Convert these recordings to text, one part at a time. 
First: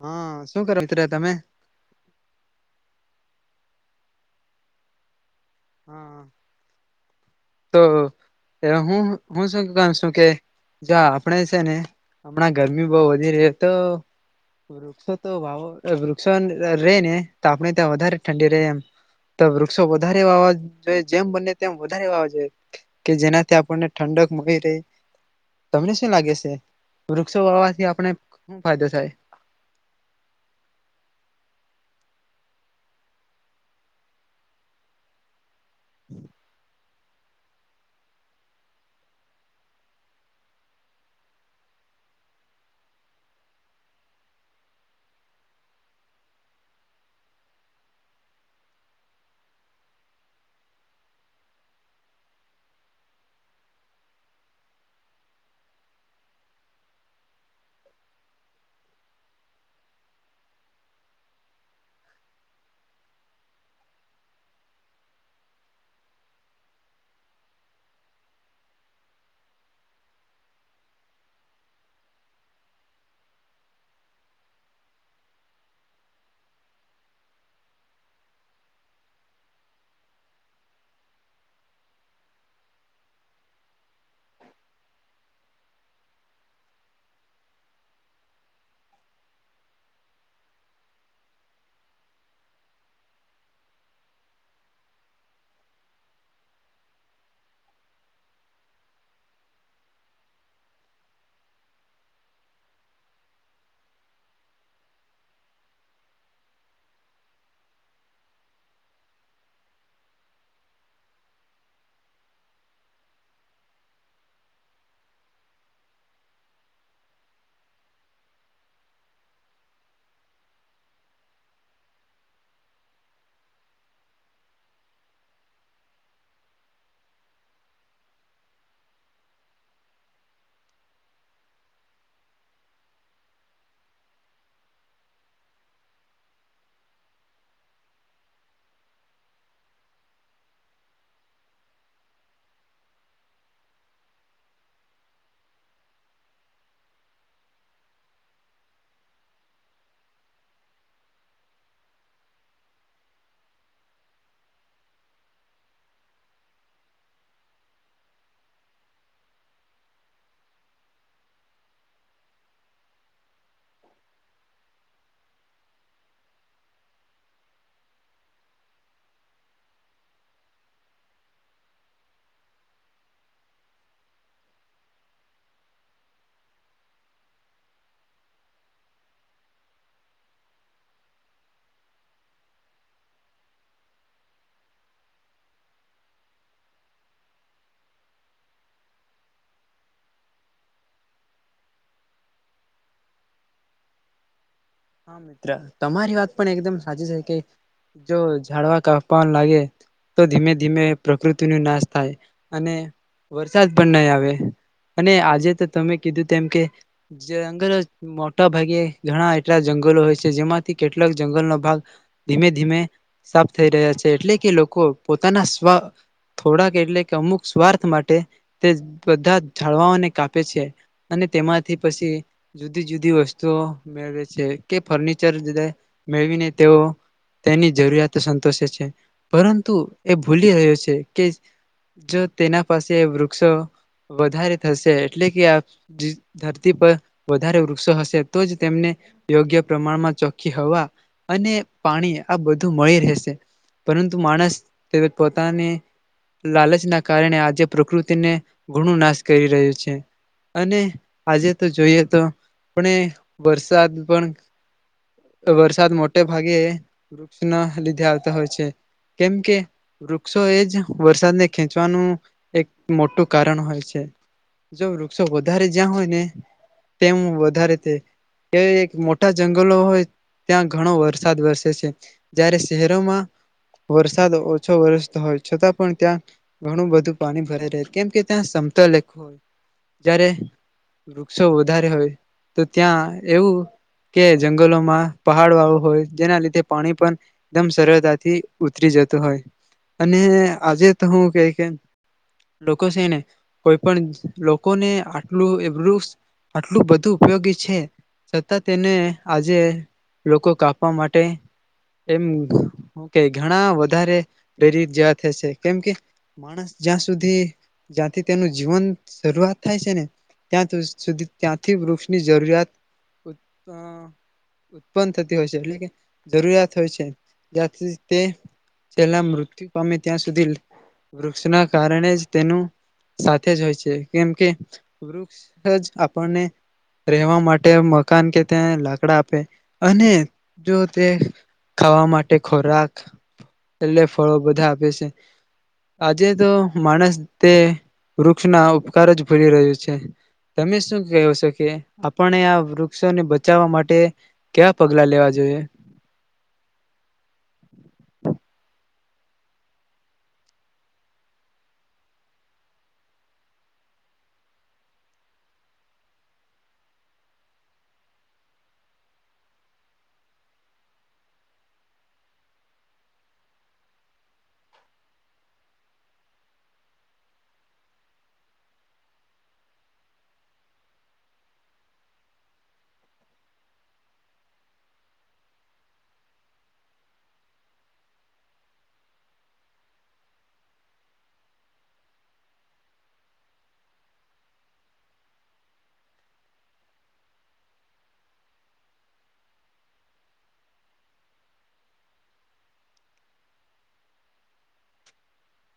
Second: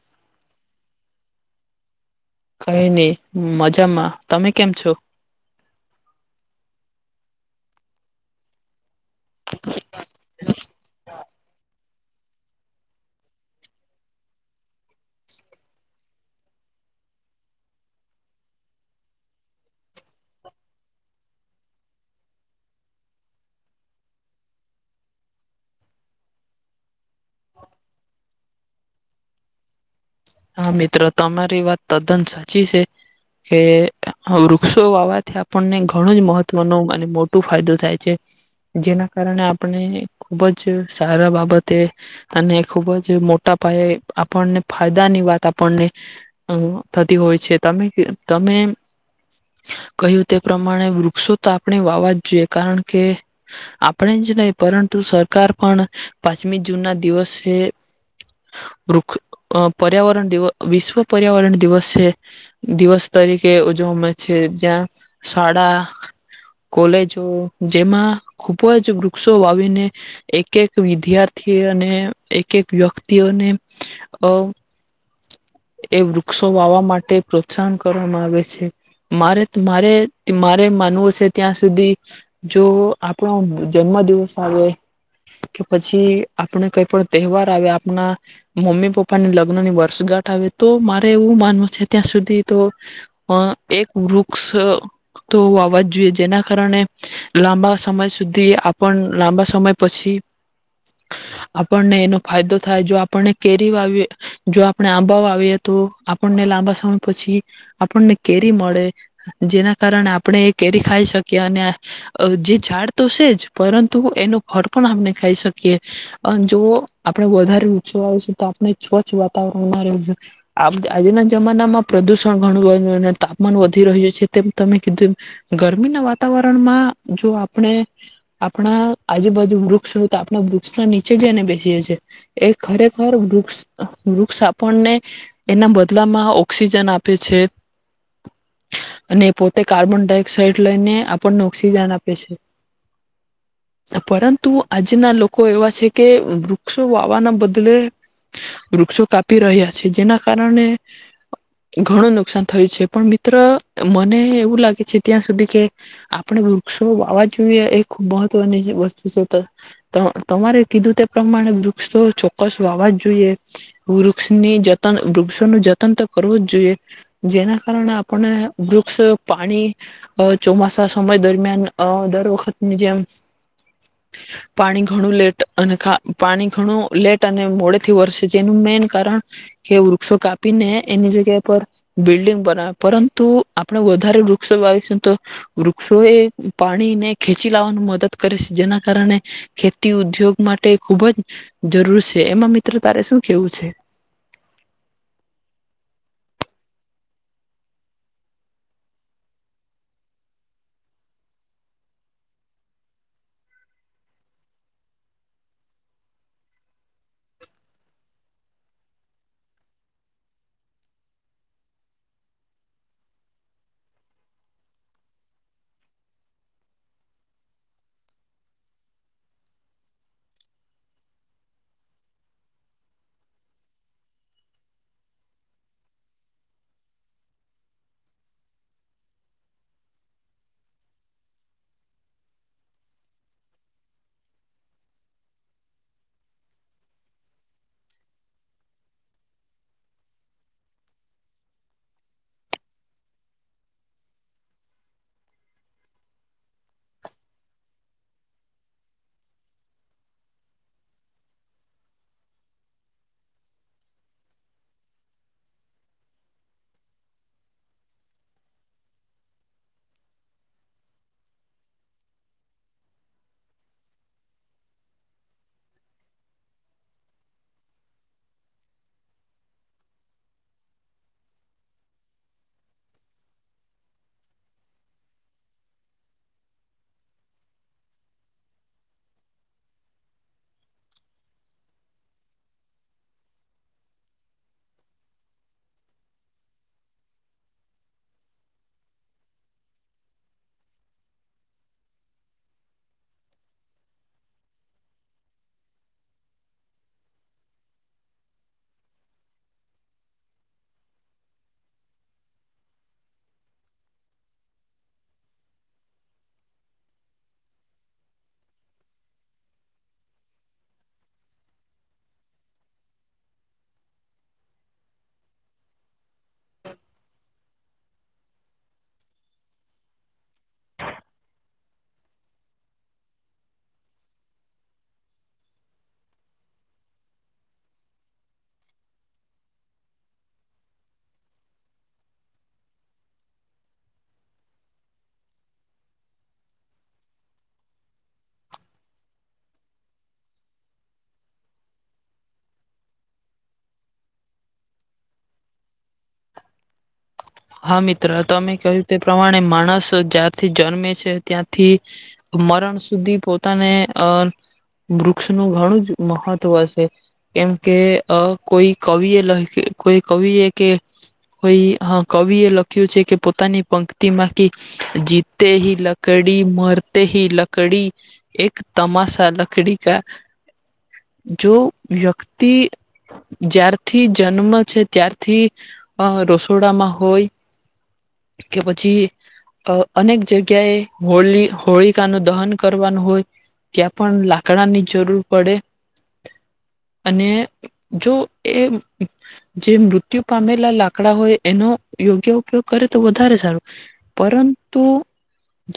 હા શું [unintelligible] તમે. કઈ નહી મજામાં તમે કેમ છો. હાં [unintelligible] તો એ હું હું શું [unintelligible] છું, કે જા આપણે છે, ને. હમણાં ગરમી બહ વધી [unintelligible] તો વૃક્ષો તો વાવો વૃક્ષો [unintelligible] ને તો આપણે ત્યાં વધારે ઠંડી રહે એમ તો વૃક્ષો વધારે વાવાઈએ જેમ બને તેમ વધારે [unintelligible] કે જેનાથી આપણને ઠંડક મળી રહી તમને શું લાગે છે, વૃક્ષો વાવાથી આપણે [unintelligible] ફાયદો થાય. હા મિત્ર તમારી વાત તદ્દન સાચી છે, કે વૃક્ષો વાવાથી આપને ઘણું જ મહત્વ ન મને મોટું ફાયદો થાય છે, જેના કારણે આપણે ખુબ જ સારા બાબતે અને ખૂબ જ મોટા પાયે આપણને ફાયદો ની વાત આપણને, થતી હોય છે, તમે તમે કહ્યું તે પ્રમાણે વૃક્ષો તો આપણે વાવા જ જોઈએ કારણ કે આપણે જ નહી પરંતુ સરકાર પણ પાંચમી જૂન ના દિવસે [unintelligible] પર્યાવરણ [unintelligible] વિશ્વ પર્યાવરણ દિવસ છે, દિવસ તરીકે ઉજવામાં છે, જ્યાં શાળા કોલેજો જેમાં ખુબ જ વૃક્ષો વાવીને એક એક વિદ્યાર્થી અને એક એક વ્યક્તિઓને અ એ વૃક્ષો વાવા માટે પ્રોત્સાહન કરવામાં આવે છે મારે મારે મારે માનવું છે, ત્યાં સુધી જો આપણાો જન્મ દિવસ આવે કે પછી આપણે કઈ પણ તહેવાર આવે આપણા મમ્મી પપ્પાને [unintelligible] વર્ષગા આવે તો મારે એવું માનવું છે, ત્યાં સુધી તો એક વૃક્ષ તો આવવાજ જોઈએ જેના કારણે લાંબા સમય સુધી આપણ લાંબા સમય પછી આપણને એનો ફાયદો થાય જો આપણને કેરી વા જો આપણે આંબાઓ આવીએ તો આપણને લાંબા સમય પછી આપણને કેરી મળે જેના કારણે આપણે એ કેરી ખાઈ શકીએ અને જે ઝાડ તો છે જ પરંતુ એનો ફળ પણ આપણે ખાઈ શકીએ જો આપણે વધારે [unintelligible] આવે છે, તો આપણે સ્વચ વા [inaudible] આજના જમાનામાં પ્રદુષણ ઘણું [unintelligible] અને તાપમાન વધી રહ્યું છે, તેમ તમે કીધું ગરમીના વાતાવરણમાં જો આપણે આપણા આજુબાજુ વૃક્ષ હોય તો આપણા વૃક્ષના નીચે જઈને બેસીએ છીએ એ ખરેખર વૃક્ષ વૃક્ષ આપણને એના બદલામાં ઓક્સિજન આપે છે, અને પોતે કાર્બન ડાયોક્સઇડ લઈને આપણને ઓક્સિજન આપે છે, પરંતુ આજના લોકો એવા છે, કે વૃક્ષો વાવાના બદલે. વૃક્ષો કાપી રહ્યા છે, જેના કારણે ઘણું નુકસાન થયું છે, પણ મિત્ર મને એવું લાગે છે, ત્યાં સુધી કે આપણે વૃક્ષો વાવા જોઈએ એ ખૂબ મહત્વની વસ્તુ છે, તમારે કીધું તે પ્રમાણે વૃક્ષો ચોક્કસ વાવા જ જોઈએ. વૃક્ષની જતન [unintelligible] જતન તો કરવું જ જોઈએ જેના કારણે આપણે વૃક્ષ પાણી ચોમાસા સમય દરમિયાન દર વખતની જેમ પાણી ઘણું લેટ અને પાણી ઘણું લેટ અને મોડે થી વર્ષ જેનું મેન કારણ કે વૃક્ષો કાપીને એની જગ્યા પર બિલ્ડંગ બનાવે પરંતુ આપણે વધારે વૃક્ષો લવીશું તો વૃક્ષો એ પાણીને ખેચી લાવવાનું મદદ કરે છે, જેના કારણે ખેતી ઉદ્યોગ માટે ખુબ જ જરૂર છે, એમાં મિત્ર તારે શું કેવું છે. હા મિત્ર તમારી વાત પણ એકદમ સાચી છે, કે જો ઝાડવા કાપવા લાગે તો ધીમે ધીમે પ્રકૃતિ ન નાશ થાય અને, વરસાદ પણ નહીં આવે અને આજે તો તમે કીધું તેમ કે [unintelligible] મોટા ભાગે ઘણા જંગલો હોય છે જેમાંથી કેટલાક જંગલનો ભાગ ધીમે ધીમે સાફ થઈ રહ્યા છે, એટલે કે લોકો પોતાના [unintelligible] થોડાક એટલે કે અમુક સ્વાર્થ માટે તે બધા જાળવાઓને કાપે છે, અને તેમાંથી પછી જુદી જુદી વસ્તુઓ મેળવે છે. ફર્નિચર મેળવીને તેઓ તેની જરૂરિયાતો સંતોષે છે પરંતુ એ ભૂલી રહ્યો છે, કે જો તેના પાસે વૃક્ષો વધારે થશે એટલે કે આ ધરતી પર વધારે વૃક્ષો હશે તો જ તેમને. યોગ્ય પ્રમાણમાં ચોખ્ખી હવા અને પાણી આ બધું મળી રહેશે પરંતુ માણસ તે પોતાની લાલચના કારણે આજે પ્રકૃતિને ગુણો નાશ કરી રહ્યો છે, અને આજે તો જોઈએ તો પણ વરસાદ વરસાદ મોટે ભાગે વૃક્ષ ના લીધે આવતા હોય છે, કેમ કે વૃક્ષો એ જ વરસાદને ખેંચવાનું એક મોટું કારણ હોય છે, જો વૃક્ષો વધારે જ્યાં હોય ને તેમ વધારે તે મોટા જંગલો હોય ત્યાં ઘણો વરસાદ વરસે છે જયારે શહેરોમાં વરસાદ ઓછો વરસતો હોય છતાં પણ ત્યાં ઘણું બધું પાણી ભરાઈ રહે કેમકે ત્યાં સમતલેખ હોય જ્યારે વૃક્ષો વધારે હોય તો ત્યાં એવું કે જંગલોમાં પહાડ વાળું હોય જેના લીધે પાણી પણ એકદમ સરળતાથી ઉતરી જતું હોય અને આજે તો હું કે કે લોકો છે, ને કોઈ પણ લોકોને આટલું એું આટલું બધું ઉપયોગી છે. તેને આજે લોકો કાપવા માટે એમ કે ઘણા વધારે પ્રેરિત જવા થ છે, કેમ કે માણસ જ્યાં સુધી જ્યાંથી તેનું જીવન શરૂઆત થાય છે, ને ત્યાં સુધી ત્યાંથી વૃક્ષની જરૂરિયાત ઉત્પન્ન થતી હોય છે, એટલે કે જરૂરિયાત હોય છે. જ્યાથી તે [unintelligible] મૃત્યુ પામે ત્યાં સુધી વૃક્ષના કારણે જ તેનું સાથે જ હોય છ, કેમ કે વૃક્ષ જ આપણને રહેવા માટે [unintelligible] લાકડા આપે અને જો તે ખાવા માટે ખોરાક એટલે ફળો બધા આપે છે, આજે તો માણસ તે વૃક્ષના ઉપકાર જ ભૂલી રહ્યો છે, તમે શું કહો છો કે આપને આ વૃક્ષ [unintelligible] બચાવવા માટે [unintelligible] પગલા લેવા જોઈએ. હા મિત્ર તમે કહ્યું તે પ્રમાણે માણસ જ્યાંથી જન્મે છે, ત્યાંથી મરણ સુધી પોતાને અ વૃક્ષનું ઘણું જ મહત્વ હશે કેમ કે કોઈ કવિએ [unintelligible] કોઈ કવિએ કે કોઈ કવિ એ લખ્યું છે કે પોતાની પંક્તિમાંથી જીતે હ લકડી મરતે હ લકડી એક તમાસા લકડી કા જો વ્યક્તિ જ્યારથી જન્મ છે, ત્યારથી રસોડામાં. હોય કે પછી અનેક જગ્યાએ [unintelligible] હોળિકા ન દહન કરવાનું હોય ત્યાં પણ લાકડાની જરૂર પડે અને જો એ [unintelligible] જે મૃત્યુ પામેલા લાકડા હોય એનો યોગ્ય ઉપયોગ કરે તો વધારે સારો પરંતુ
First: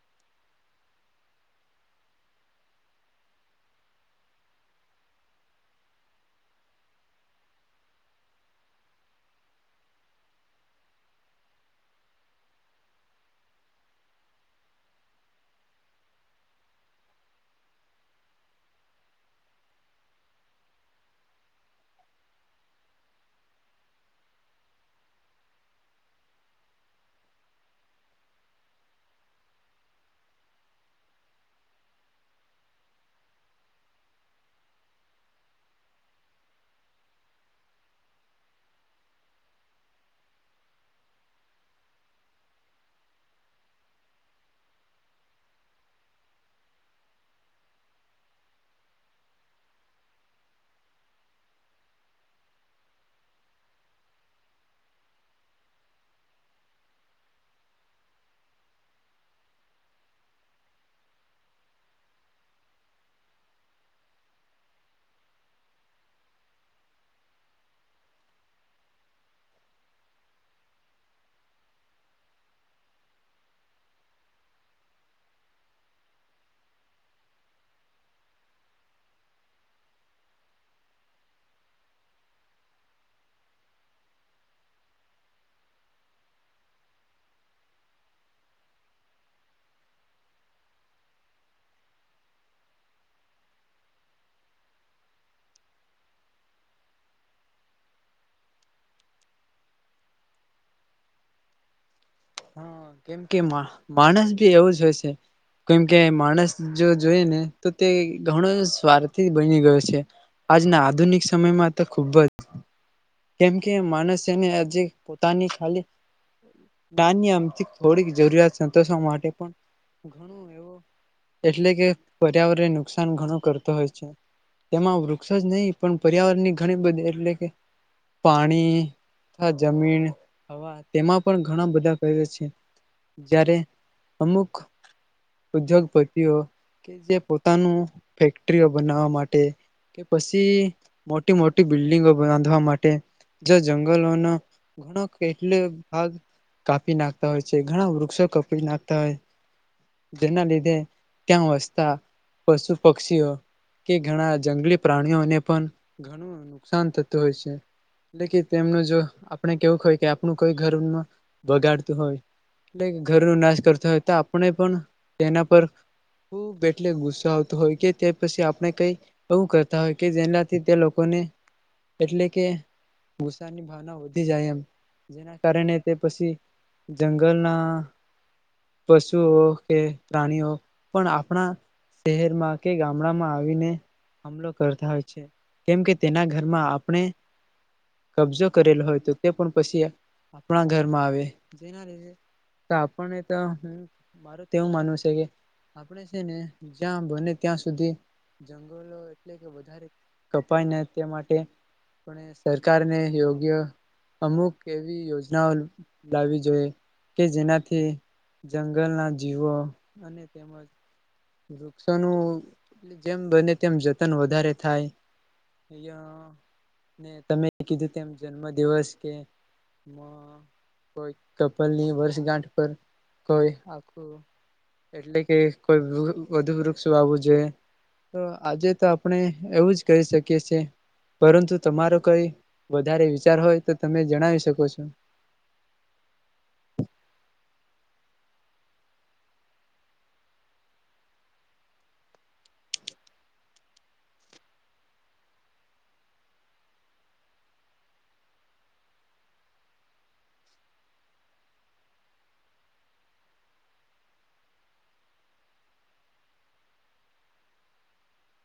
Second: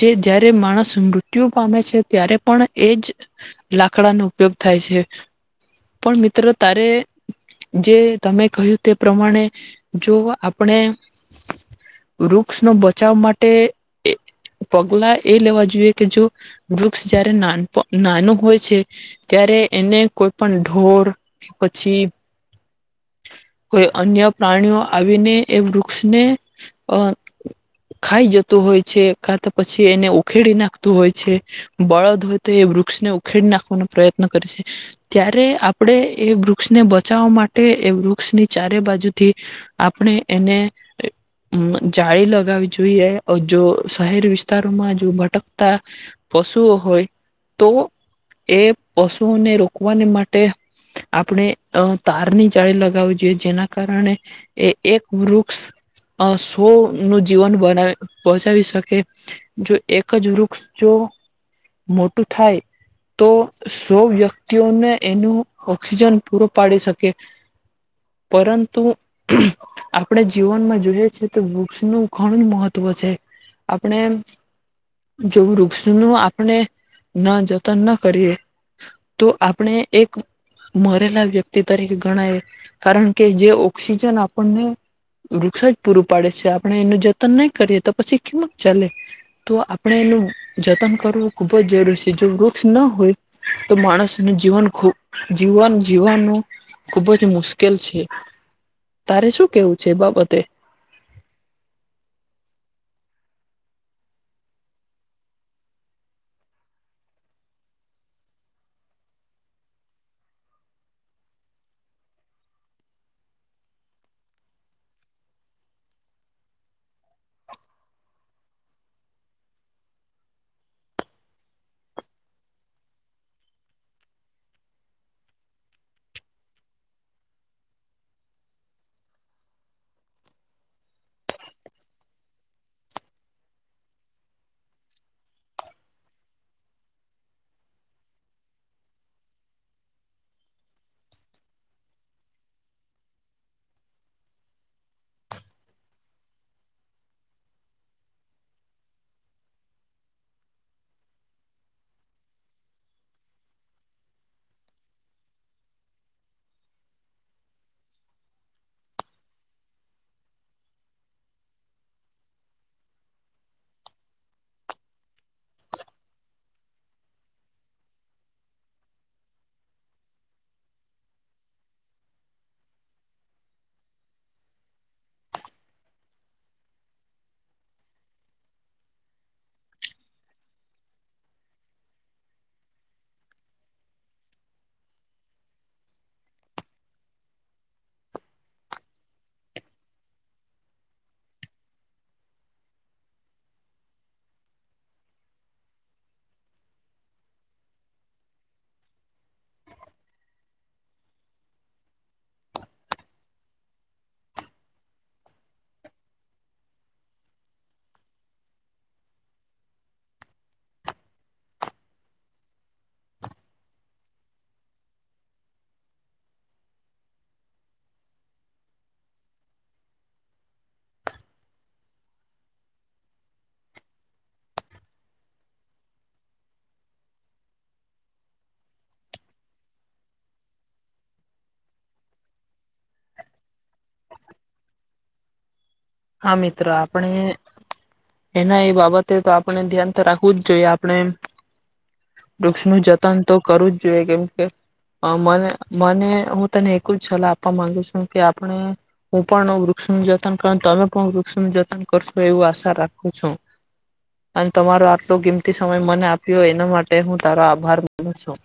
જે જારે માણસ મૃત્યુ પામે છે. ત્યારે પણ એ જ લાકડાનો ઉપયોગ થાય છે, પણ મિત્રો તારે જે તમે કહ્યું તે પ્રમાણે જો આપણે વૃક્ષ નો બચાવ માટે પગલા એ લેવા જોઈએ કે જો વૃક્ષ જારે નાન [unintelligible] નાનું હોય છે ત્યારે એને કોઈ પણ ઢોર કે પછી કોઈ અન્ય પ્રાણીઓ આવીને એ વૃક્ષ વૃક્ષને અ ખાઈ જતું હોય છે. ખાતા પછી એને ઉખેડી નાખતું હોય છે, બળદ હોય તો એ વૃક્ષને ઉખેડી નાખવાનો પ્રયત્ન કરે છે, ત્યારે આપણે એ વૃક્ષને બચાવવા માટે એ વૃક્ષની ચારે બાજુથી આપણે એને જાળી લગાવવી જોઈએ જો શહેર વિસ્તારોમાં જો ભટકતા પશુઓ હોય તો એ પશુઓને રોકવાને માટે આપણે તારની જાળી લગાવવી જોઈએ જેના કારણે એ એક વૃક્ષ અ સો નું જીવન બનાવે બચાવી શકે જો એક જ વૃક્ષ જો મોટું થાય તો સો વ્યક્તિઓને એનું ઓક્સિજન પૂરો પાડી શકે પરંતુ આપણે જીવનમાં જોઈએ છે, તો વૃક્ષનું ઘણું જ મહત્વ છે આપણે જો વૃક્ષનું આપણે જતન ના કરીએ તો આપણે એક મરેલા વ્યક્તિ તરીકે ગણાય કારણ કે જે ઓક્સિજન આપણને વૃક્ષ જ પૂરું પાડે છે, આપણે એનું જતન નહી કરીએ તો પછી કમત ચાલે તો આપણે એનું જતન કરવું ખુબ જ જરૂરી છે, જો વૃક્ષ ના હોય તો માણસનું જીવન જીવન જીવવાનું ખુબ જ મુશ્કેલ છે તારે શું કેવું. છેબબતે હ કેમ કે [unintelligible] માણસ બી એવું જ હોય છે, કેમકે માણસ જો જોઈ ને તો તે ઘણો સ્વાર્થી બની ગયો છે, આજના આધુનિક સમયમાં તો ખુબ જ કેમકે માણસ એને આ જે પોતાની ખાલી. [unintelligible] ની આમ થોડીક જરૂરિયાત સંતોષવા માટે પણ ઘણું એવું એટલે કે પર્યાવરણને નુકસાન ઘણું કરતો હોય છે, તેમાં વૃક્ષ જ નહીં પણ પર્યાવરણની ઘણી બધી એટલે કે પાણી [unintelligible] જમીન હવા તેમાં પણ ઘણા બધા કરે, છે જ્યારે અમુક ઉદ્યોગપતિઓ કે જે પોતાનું ફેક્ટરીઓ બનાવવા માટે કે પછી મોટી મોટી બિલ્ડિંગો બાંધવા માટે જે જંગલોનો ઘણો એટલે ભાગ કાપી નાખતા હોય છે, ઘણા વૃક્ષો કપી નાખતા હોય જેના લીધે ત્યાં વસતા પશુ પક્ષીઓ કે ઘણા જંગલી પ્રાણીઓને પણ ઘણું નુકસાન થતું હોય છે, એટલે કે તેમનું જો આપણે કેવું હોય કે આપણું કોઈ ઘર બગાડતું હોય એટલે કે ઘરનો નાશ કરતા હોય તો આપણે પણ તેના પર ખૂબ એટલે ગુસ્સો આવતો હોય કે તે પછી આપણે કઈ એવું કરતા હોય કે જેનાથી તે લોકોને એટલે કે ગુસ્સાની ભાવના વધી જાય એમ જેના કારણે તે પછી જંગલના પશુઓ કે પ્રાણીઓ પણ આપણા શહેરમાં કે ગામડામાં આવીને હમલો કરતા હોય છે, કેમ કે તેના ઘરમાં આપણે કબજો કરેલો હોય તો તે પણ પછી આપણા ઘરમાં આવે જેના લીધે આપણને તો મારું તો એવું માનવું છે કે આપણે છે, ને જ્યાં બને ત્યાં સુધી જંગલો એટલે કે વધારે કપાયને તે માટે આપણે સરકારને યોગ્ય અમુક એવી યોજના. [unintelligible] લાવવી જોઈએ કે જેનાથી જંગલના જીવો અને તેમજ વૃક્ષોનું જેમ બને તેમ જતન વધારે થાય અને તમે કીધું તેમ જન્મ દિવસ કે કોઈ [unintelligible] વર્ષગાંઠ પર કોઈ આખું એટલે કે કોઈ વધુ વૃક્ષો આવવું જોઈએ તો આજે તો આપણે એવું જ કરી શકીએ છેએ પરંતુ તમારો કઈ વધારે વિચાર હોય તો તમે જણાવી શકો છો. તો હા મિત્રો આપણે એના એ બાબતે તો આપણે ધ્યાન તો રાખવું જ જોઈએ આપણે વૃક્ષનું જતન તો કરવું જ જોઈએ કેમ કે મને મને હું તને એકું જ સલાહ આપવા માંગુ છું કે આપણે હું પણ વૃક્ષનું જતન [inaudible] પણ વૃક્ષનું જતન કરશું એવું આશા રાખું છું, અને તમારો આટલો ગિમતી સમય મને આપ્યો એના માટે હું તારો આભાર માનું છું.